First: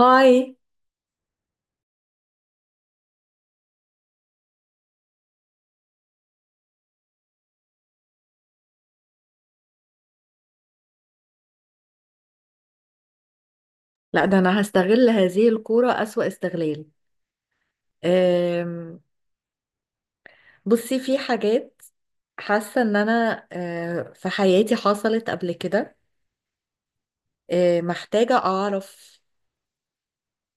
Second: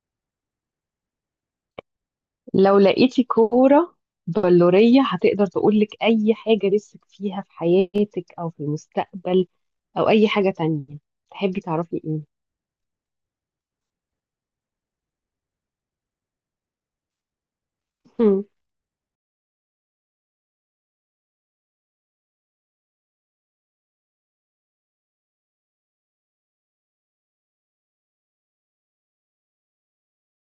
هاي. لو لقيتي كورة بلورية هتقدر تقولك أي حاجة نفسك فيها في حياتك أو في المستقبل أو أي حاجة تانية تحبي تعرفي إيه؟ لا، ده انا هستغل هذه الكورة اسوأ استغلال. مم، أم، بصي، في حاجات حاسة ان انا في حياتي حصلت قبل كده. محتاجة اعرف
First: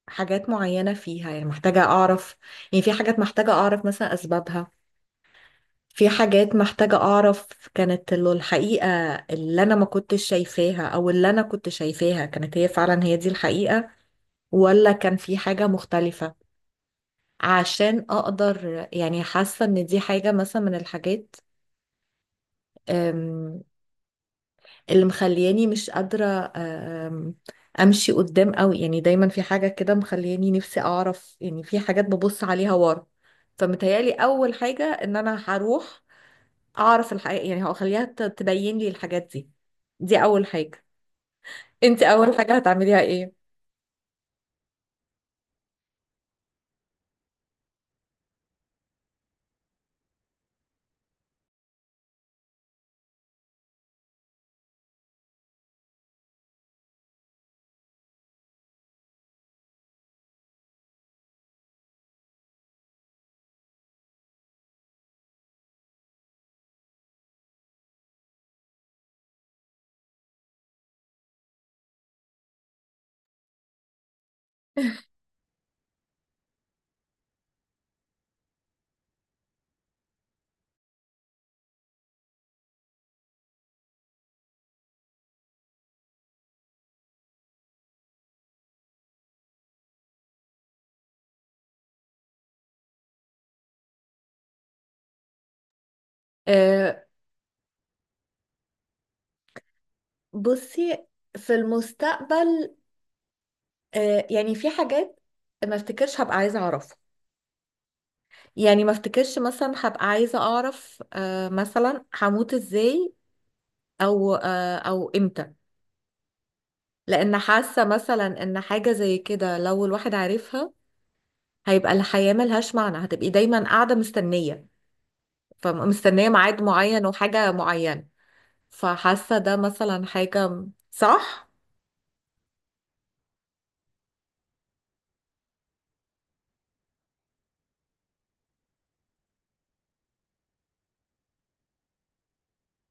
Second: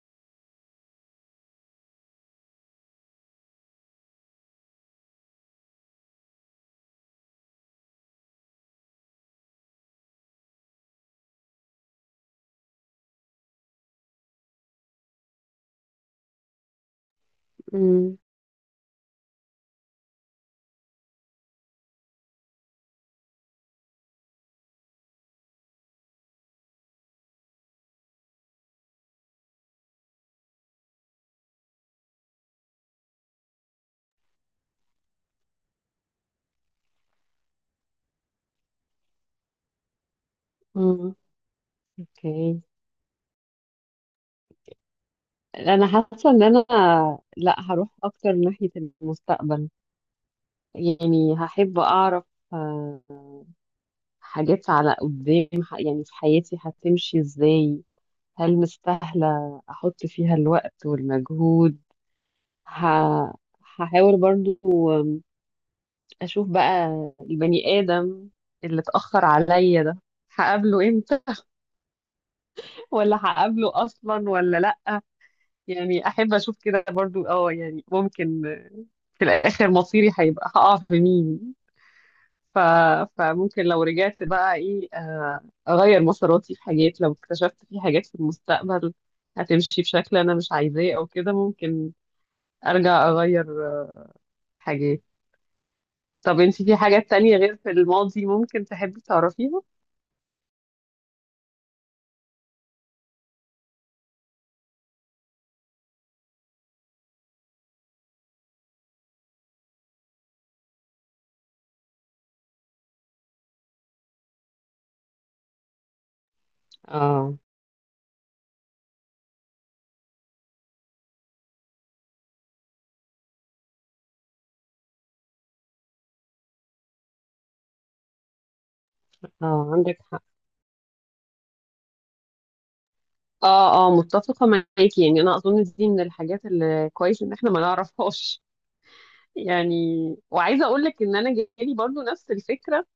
حاجات معينة فيها، يعني محتاجة اعرف، يعني في حاجات محتاجة اعرف مثلا اسبابها. في حاجات محتاجة اعرف كانت الحقيقة، اللي انا ما كنتش شايفاها او اللي انا كنت شايفاها كانت هي فعلا هي دي الحقيقة، ولا كان في حاجة مختلفة، عشان مم، اقدر، يعني حاسه ان دي حاجه مثلا من الحاجات أم، اللي مخلياني مش قادره آه، أم، امشي قدام قوي. يعني دايما في حاجه كده مخلياني نفسي اعرف، يعني في حاجات ببص عليها ورا. فمتهيالي اول حاجه ان انا هروح اعرف الحقيقه، يعني هخليها تبين لي الحاجات دي. دي اول حاجه. مم. انت اول حاجه أوكي، هتعمليها ايه؟ أنا حاسة إن أنا لأ، هروح أكتر ناحية المستقبل. يعني هحب أعرف آه، حاجات على قدام، يعني في حياتي هتمشي إزاي، هل مستاهلة أحط فيها الوقت والمجهود؟ ه... هحاول برضو اشوف بقى البني ادم اللي اتاخر عليا ده هقابله امتى ولا هقابله اصلا ولا لا. يعني احب اشوف كده برضو، اه يعني ممكن في الاخر مصيري هيبقى هقع في مين. ف... فممكن لو رجعت بقى ايه، اغير مساراتي في حاجات. لو اكتشفت في حاجات في المستقبل هتمشي بشكل انا مش عايزاه او كده، ممكن ارجع اغير حاجات. طب انت في حاجات أه، تانية غير في الماضي ممكن تحبي تعرفيها؟ بصي، في المستقبل يعني في حاجات ما افتكرش هبقى عايزه اعرفها. يعني ما افتكرش مثلا هبقى عايزة اعرف مثلا هموت ازاي، او او امتى. اه. لان حاسة مثلا ان حاجة زي كده لو الواحد عارفها، هيبقى الحياة ملهاش معنى، هتبقي دايما قاعدة مستنية، فمستنية ميعاد معين وحاجة معينة. فحاسة ده اه، عندك مثلا حق. حاجة. صح؟ اه اه، متفقة معاكي. يعني انا اظن دي من الحاجات اللي كويس ان احنا ما نعرفهاش يعني وعايزة اقول لك ان انا جالي برضو نفس الفكرة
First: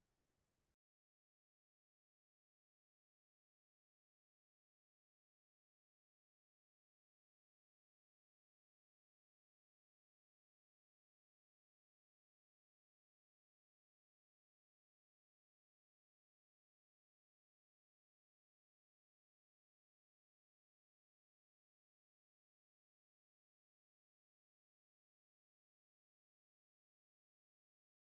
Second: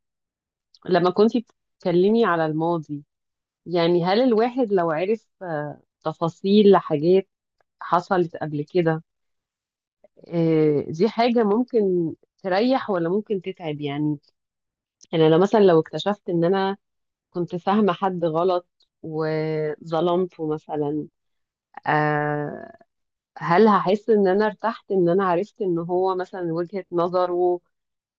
لما كنتي بتتكلمي على الماضي. يعني هل الواحد لو عرف تفاصيل لحاجات حصلت قبل كده، دي حاجة ممكن تريح ولا ممكن تتعب؟ يعني انا لو مثلا، لو اكتشفت ان انا كنت فاهمة حد غلط وظلمته مثلا، آه، هل هحس ان انا ارتحت ان انا عرفت ان هو مثلا وجهة نظره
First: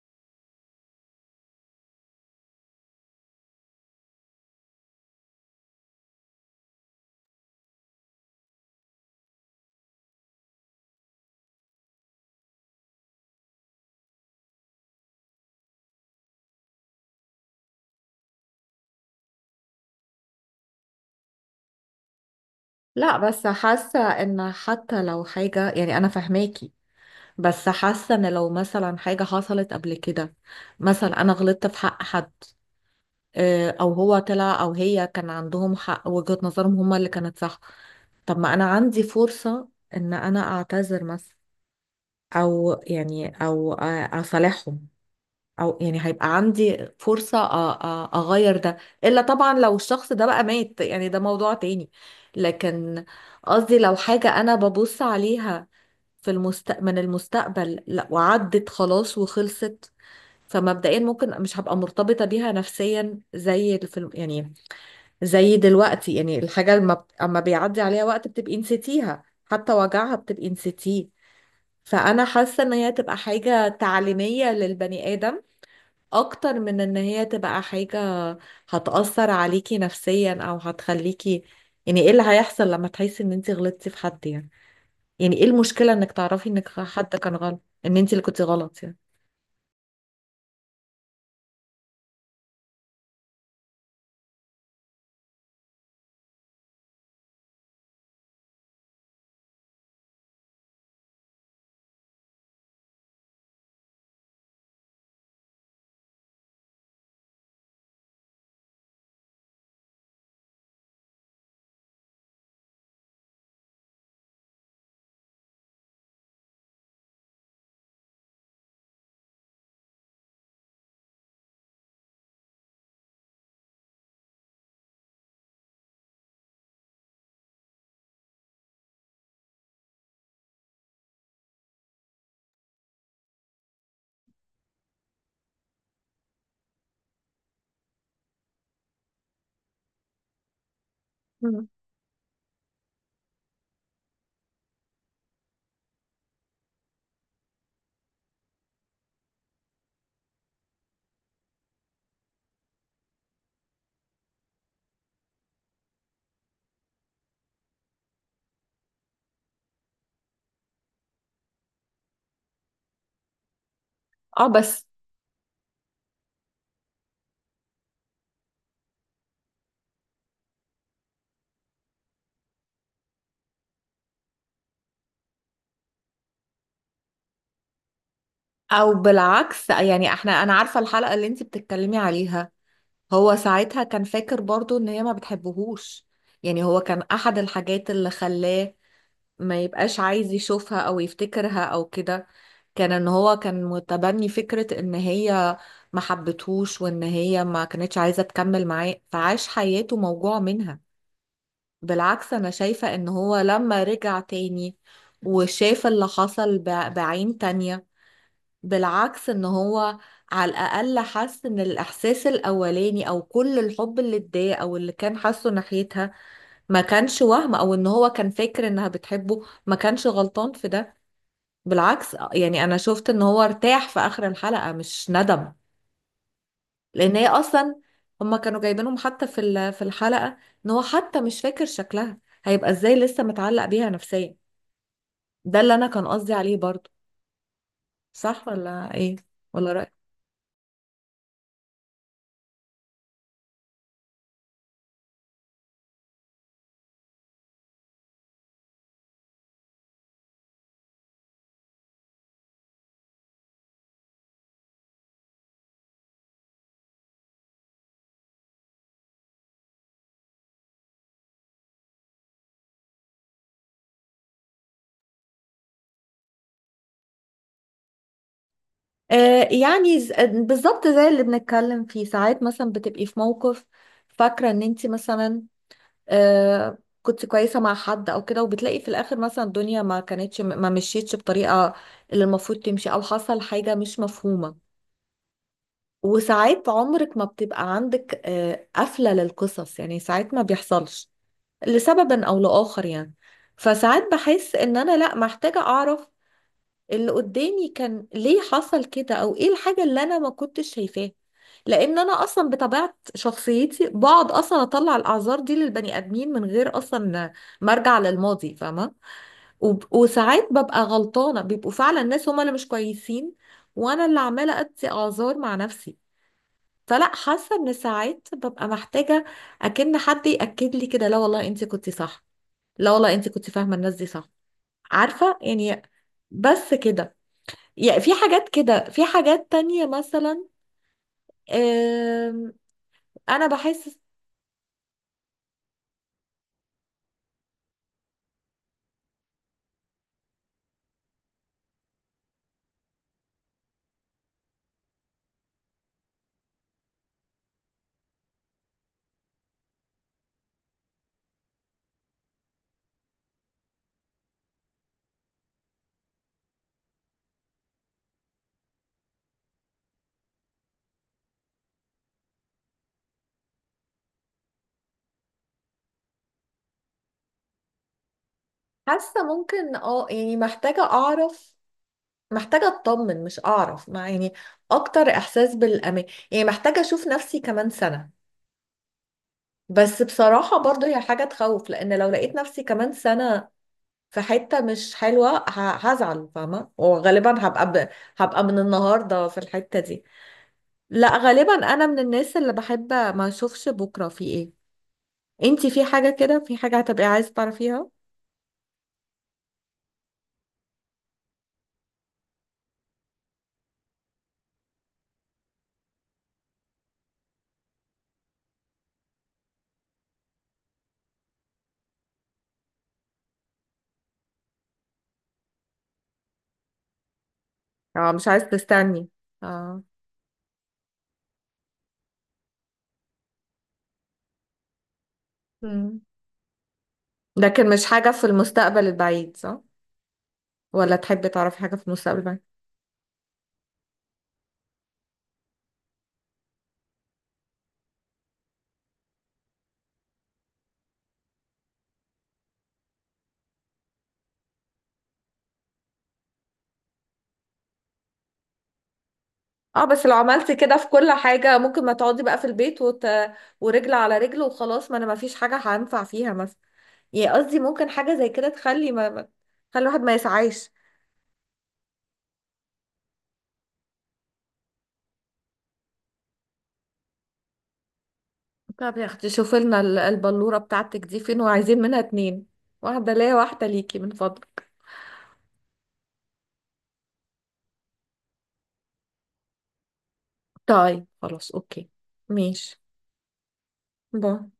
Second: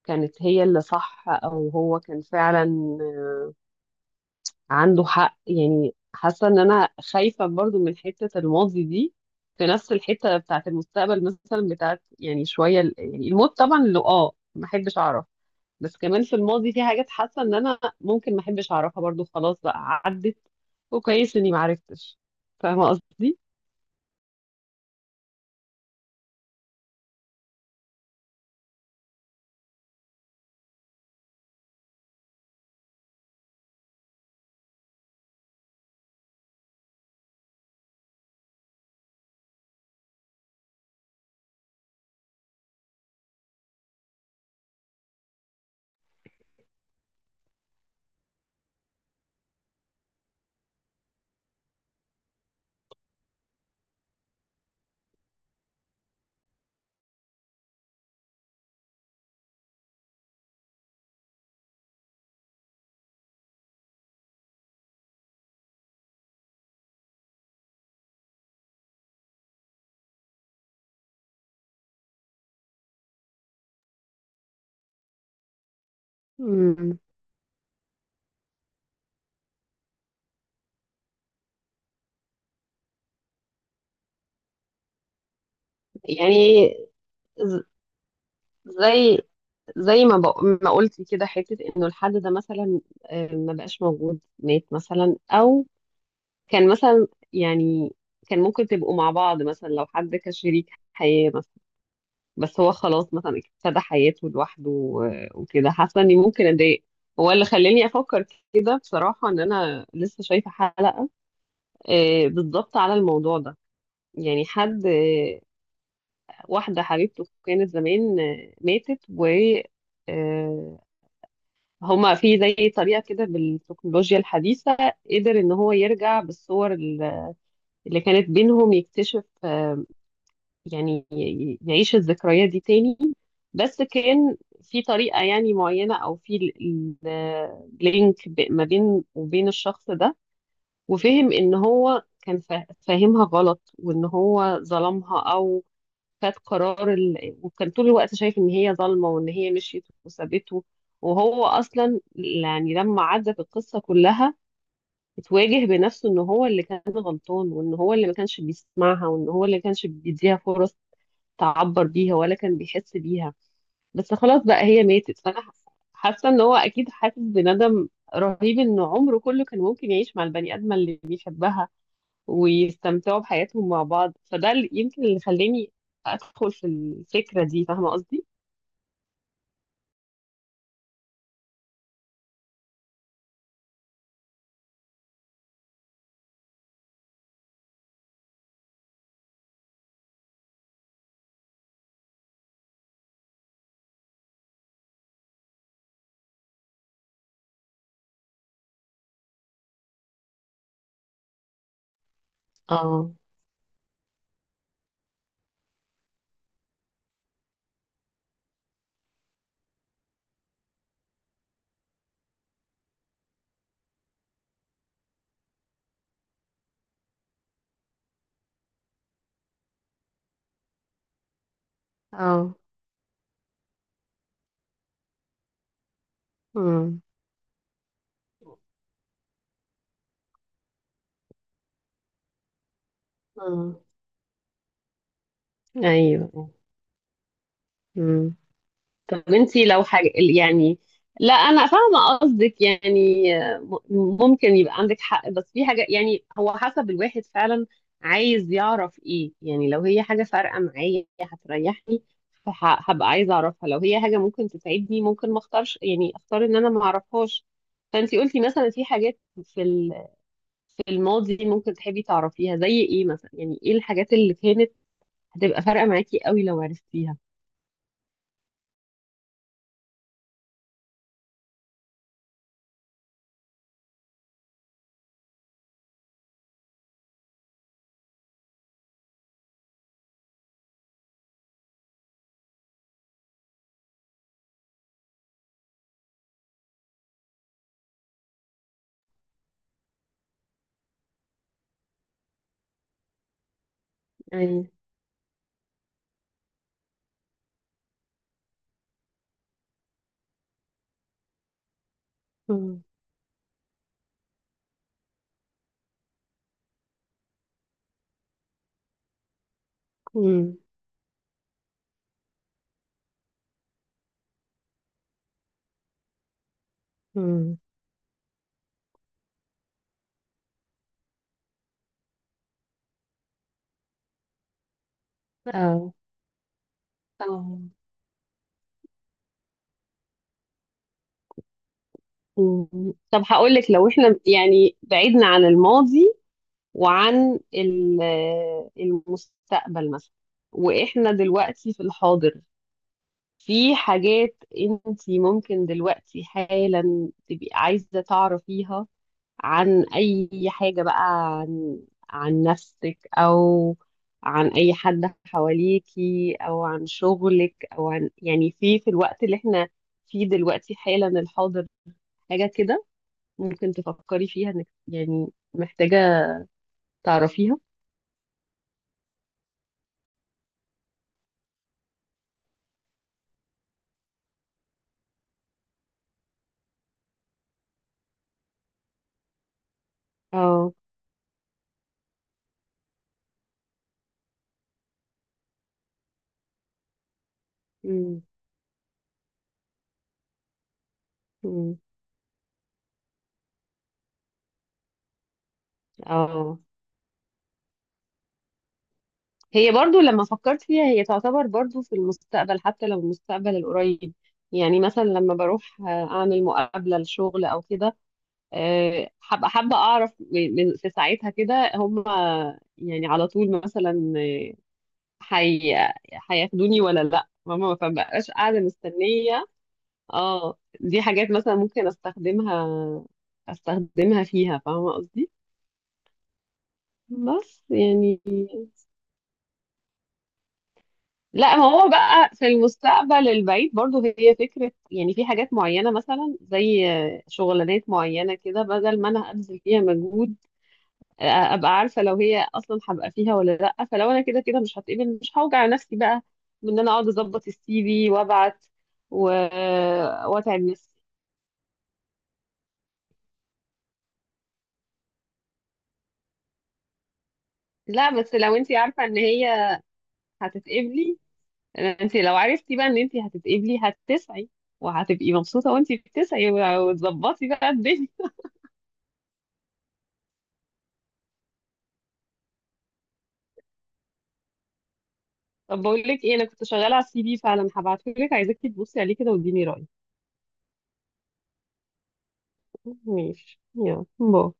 كانت هي اللي صح، او هو كان فعلا آه، عنده حق؟ يعني حاسة ان انا خايفة برضو من حتة الماضي دي في نفس الحتة بتاعت المستقبل، مثلا بتاعت يعني شوية يعني الموت طبعا اللي اه ما احبش اعرف. بس كمان في الماضي في حاجات حاسه ان انا ممكن ما احبش اعرفها برضو، خلاص بقى عدت وكويس اني ما عرفتش. فاهمه لا، قصدي؟ بس حاسة ان حتى لو حاجة، يعني انا فاهماكي، بس حاسة ان لو مثلا حاجة حصلت قبل كده، مثلا انا غلطت في حق حد، او هو طلع او هي كان عندهم حق، وجهة نظرهم هما اللي كانت صح. طب ما انا عندي فرصة ان انا اعتذر مثلا، او يعني او اصالحهم، او يعني هيبقى عندي فرصة اغير ده. الا طبعا لو الشخص ده بقى مات، يعني ده موضوع تاني. لكن قصدي لو حاجة انا ببص عليها في المستقبل، من المستقبل لا وعدت خلاص وخلصت. فمبدئيا ممكن مش هبقى مرتبطة بيها نفسيا، زي الفيلم يعني، زي دلوقتي، يعني الحاجة لما اما بيعدي عليها وقت بتبقي نسيتيها، حتى وجعها بتبقي نسيتيه. فأنا حاسة إن هي تبقى حاجة تعليمية للبني آدم أكتر من إن امم. هي تبقى حاجة هتأثر عليكي نفسيا أو هتخليكي، يعني إيه اللي هيحصل لما تحسي إن أنت غلطتي في حد؟ يعني يعني إيه المشكلة إنك تعرفي يعني إنك حد كان ز- غلط، إن أنت اللي كنتي غلط يعني. زي، ما قلتي كده، حته انه الحد ده مثلا، ما بقاش موجود، مات مثلا، او كان مثلا، يعني كان ممكن تبقوا مع بعض مثلا لو حد كشريك حياه، بس هو خلاص مثلا ابتدى حياته لوحده وكده، حاسه اني ممكن اتضايق. هو اللي خلاني افكر كده بصراحه، ان انا لسه شايفه حلقه بالظبط على الموضوع ده. يعني حد، واحده حبيبته كانت زمان ماتت، و آه، هما في زي طريقه كده بالتكنولوجيا الحديثه قدر ان هو يرجع بالصور اللي كانت بينهم، يكتشف يعني يعيش الذكريات دي تاني. بس كان في طريقة يعني معينة أو في لينك ما بين وبين الشخص ده، وفهم إن مم. هو كان فاهمها غلط وإن هو ظلمها، أو خد قرار وكان طول الوقت شايف إن هي ظالمة وإن هي مشيت وسابته. وهو أصلا يعني لما عدت القصة كلها اتواجه بنفسه إن هو اللي كان غلطان وإن هو اللي ما كانش بيسمعها وإن هو اللي ما كانش بيديها فرص تعبر بيها ولا كان بيحس بيها. بس خلاص اه بقى هي بس. ماتت، فانا حاسة ان هو اكيد حاسس بندم رهيب ان عمره كله كان ممكن يعيش مع البني ادمه اللي بيحبها ويستمتعوا بحياتهم مع بعض. فده اللي يمكن اللي خلاني ادخل في الفكره دي. فاهمه قصدي؟ او بالعكس، يعني احنا، انا عارفه الحلقه اللي انت بتتكلمي عليها. هو ساعتها كان فاكر برضو ان هي ما بتحبهوش، يعني هو كان احد الحاجات اللي خلاه ما يبقاش عايز يشوفها او يفتكرها او كده، كان ان هو كان متبني فكرة ان هي ما حبتهوش وان هي ما كانتش عايزة تكمل معاه، فعاش حياته موجوع منها. بالعكس انا شايفة ان اه. هو لما رجع تاني وشاف اللي حصل بعين تانية، بالعكس ان هو على الاقل حس ان الاحساس الاولاني او كل الحب اللي اتضايق او اللي كان حاسه ناحيتها ما كانش وهم، او ان هو كان فاكر انها بتحبه ما كانش غلطان في ده. بالعكس اه. يعني انا شفت ان هو ارتاح في اخر الحلقة، مش ندم، امم. لان هي اصلا، هما كانوا جايبينهم حتى في في الحلقة ان هو حتى مش فاكر شكلها، هيبقى ازاي لسه متعلق اه. بيها نفسيا؟ ده اللي انا كان قصدي ايوه. عليه برضو. امم. صح ولا ايه؟ طب انتي ولا لو رأيك؟ حاجة يعني، لا انا فاهمة قصدك يعني. ممكن يبقى عندك حق، بس في حاجة، يعني هو حسب الواحد فعلا عايز يعرف ايه. يعني لو هي حاجة فارقة معايا هتريحني، هبقى عايزة اعرفها. لو هي حاجة ممكن تساعدني، ممكن ما اختارش، يعني اختار ان انا ما اعرفهاش. فانتي قلتي مثلا في حاجات في في الماضي ممكن تحبي تعرفيها، زي ايه مثلا؟ يعني ايه الحاجات اللي كانت هتبقى فارقة معاكي قوي لو عرفتيها؟ يعني بالظبط زي اللي بنتكلم فيه. ساعات مثلا بتبقي في موقف فاكرة ان انت مثلا كنت كويسة مع حد او كده، وبتلاقي في الاخر مثلا الدنيا ما كانتش، ما مشيتش بطريقة اللي المفروض تمشي، او حصل حاجة مش مفهومة، وساعات عمرك ما بتبقى عندك قفلة للقصص، يعني ساعات ما بيحصلش لسبب او لاخر يعني. فساعات بحس يعني ان انا لا محتاجة اعرف اللي قدامي كان ليه حصل كده، او ايه الحاجة اللي انا ما كنتش شايفاها. لان انا اصلا مم. بطبيعة شخصيتي بقعد اصلا اطلع الاعذار دي للبني ادمين من غير اصلا ما ارجع للماضي، فاهمة؟ وب- وساعات مم. ببقى غلطانة، بيبقوا فعلا الناس هما اللي مش كويسين، وانا اللي عمالة ادي اعذار مع نفسي. فلا، حاسة مم. ان ساعات ببقى محتاجة اكن حد يأكد لي كده، لا والله انت كنت صح، لا والله انت كنت فاهمة الناس دي صح، عارفة يعني. اه. بس كده. اه. يعني في حاجات كده، في حاجات تانية مثلا آم، مم. طب انا هقول لك، لو بحس، احنا يعني بعدنا عن الماضي وعن المستقبل مثلا، واحنا دلوقتي في الحاضر، في حاجات انت ممكن دلوقتي حالا تبقي عايزة تعرفيها عن اي حاجة بقى؟ عن، عن نفسك، او عن اي حد حواليكي، او عن شغلك، او عن يعني في في الوقت اللي احنا فيه دلوقتي حالا، الحاضر. حاجة كده ممكن تفكري فيها انك يعني محتاجة تعرفيها. حاسة ممكن اه، يعني محتاجة اعرف، محتاجة اطمن، مش اعرف، مع يعني اكتر احساس بالامان. يعني محتاجة اشوف نفسي كمان سنة، بس بصراحة اه. برضو هي حاجة تخوف، لان لو لقيت نفسي كمان سنة في حتة مش حلوة هزعل، فاهمة؟ وغالبا أمم، هبقى من النهاردة في الحتة دي. لا غالبا أمم، انا من الناس اللي بحب ما اشوفش بكرة في ايه. انتي في حاجة كده، في اه، حاجة هتبقي عايزة تعرفيها؟ هي برضو لما فكرت فيها هي تعتبر برضو في المستقبل، حتى لو المستقبل القريب. يعني مثلا لما بروح اعمل مقابلة لشغل او كده، حابة اعرف في ساعتها كده هم يعني على طول مثلا، آه، حي هياخدوني ولا لا؟ ماما ما اه مش بقاش عايزة قاعدة تستني، مستنية. اه. اه دي حاجات مثلا ممكن استخدمها فيها. فاهمة قصدي؟ مم. بس لكن مش حاجة يعني، في المستقبل البعيد، صح؟ ولا تحبي لا تعرفي ما حاجة في هو المستقبل بقى البعيد؟ في المستقبل البعيد برضو هي فكرة يعني، في حاجات معينة مثلا، زي شغلانات معينة كده، بدل ما انا ابذل فيها مجهود ابقى عارفة لو هي اصلا هبقى فيها ولا لا. فلو انا كده كده مش هتقبل، مش هوجع نفسي بقى، بان انا اقعد اظبط الـ CV وابعت، و... اه بس لو عملتي واتعب كده في نفسي. كل حاجة ممكن ما تقعدي بقى في البيت ورجل على رجل وخلاص، ما انا ما فيش حاجة هنفع فيها مثلا. يعني قصدي ممكن حاجة لا زي بس كده لو انت تخلي عارفة ان هي تخلي الواحد ما يسعاش. هتتقبلي، انت لو عرفتي بقى ان انت هتتقبلي هتسعي، وهتبقي مبسوطه وانت بتسعي، وتظبطي بقى الدنيا طب يا اختي شوفي لنا البلورة بتاعتك دي فين، وعايزين منها اتنين، واحدة ليا واحدة ليكي من فضلك. طب بقول لك ايه، انا كنت شغاله على الـ CV فعلا، هبعته لك، عايزاكي تبصي عليه كده واديني رايك. طيب خلاص اوكي، ماشي. ماشي، يلا باي. باي.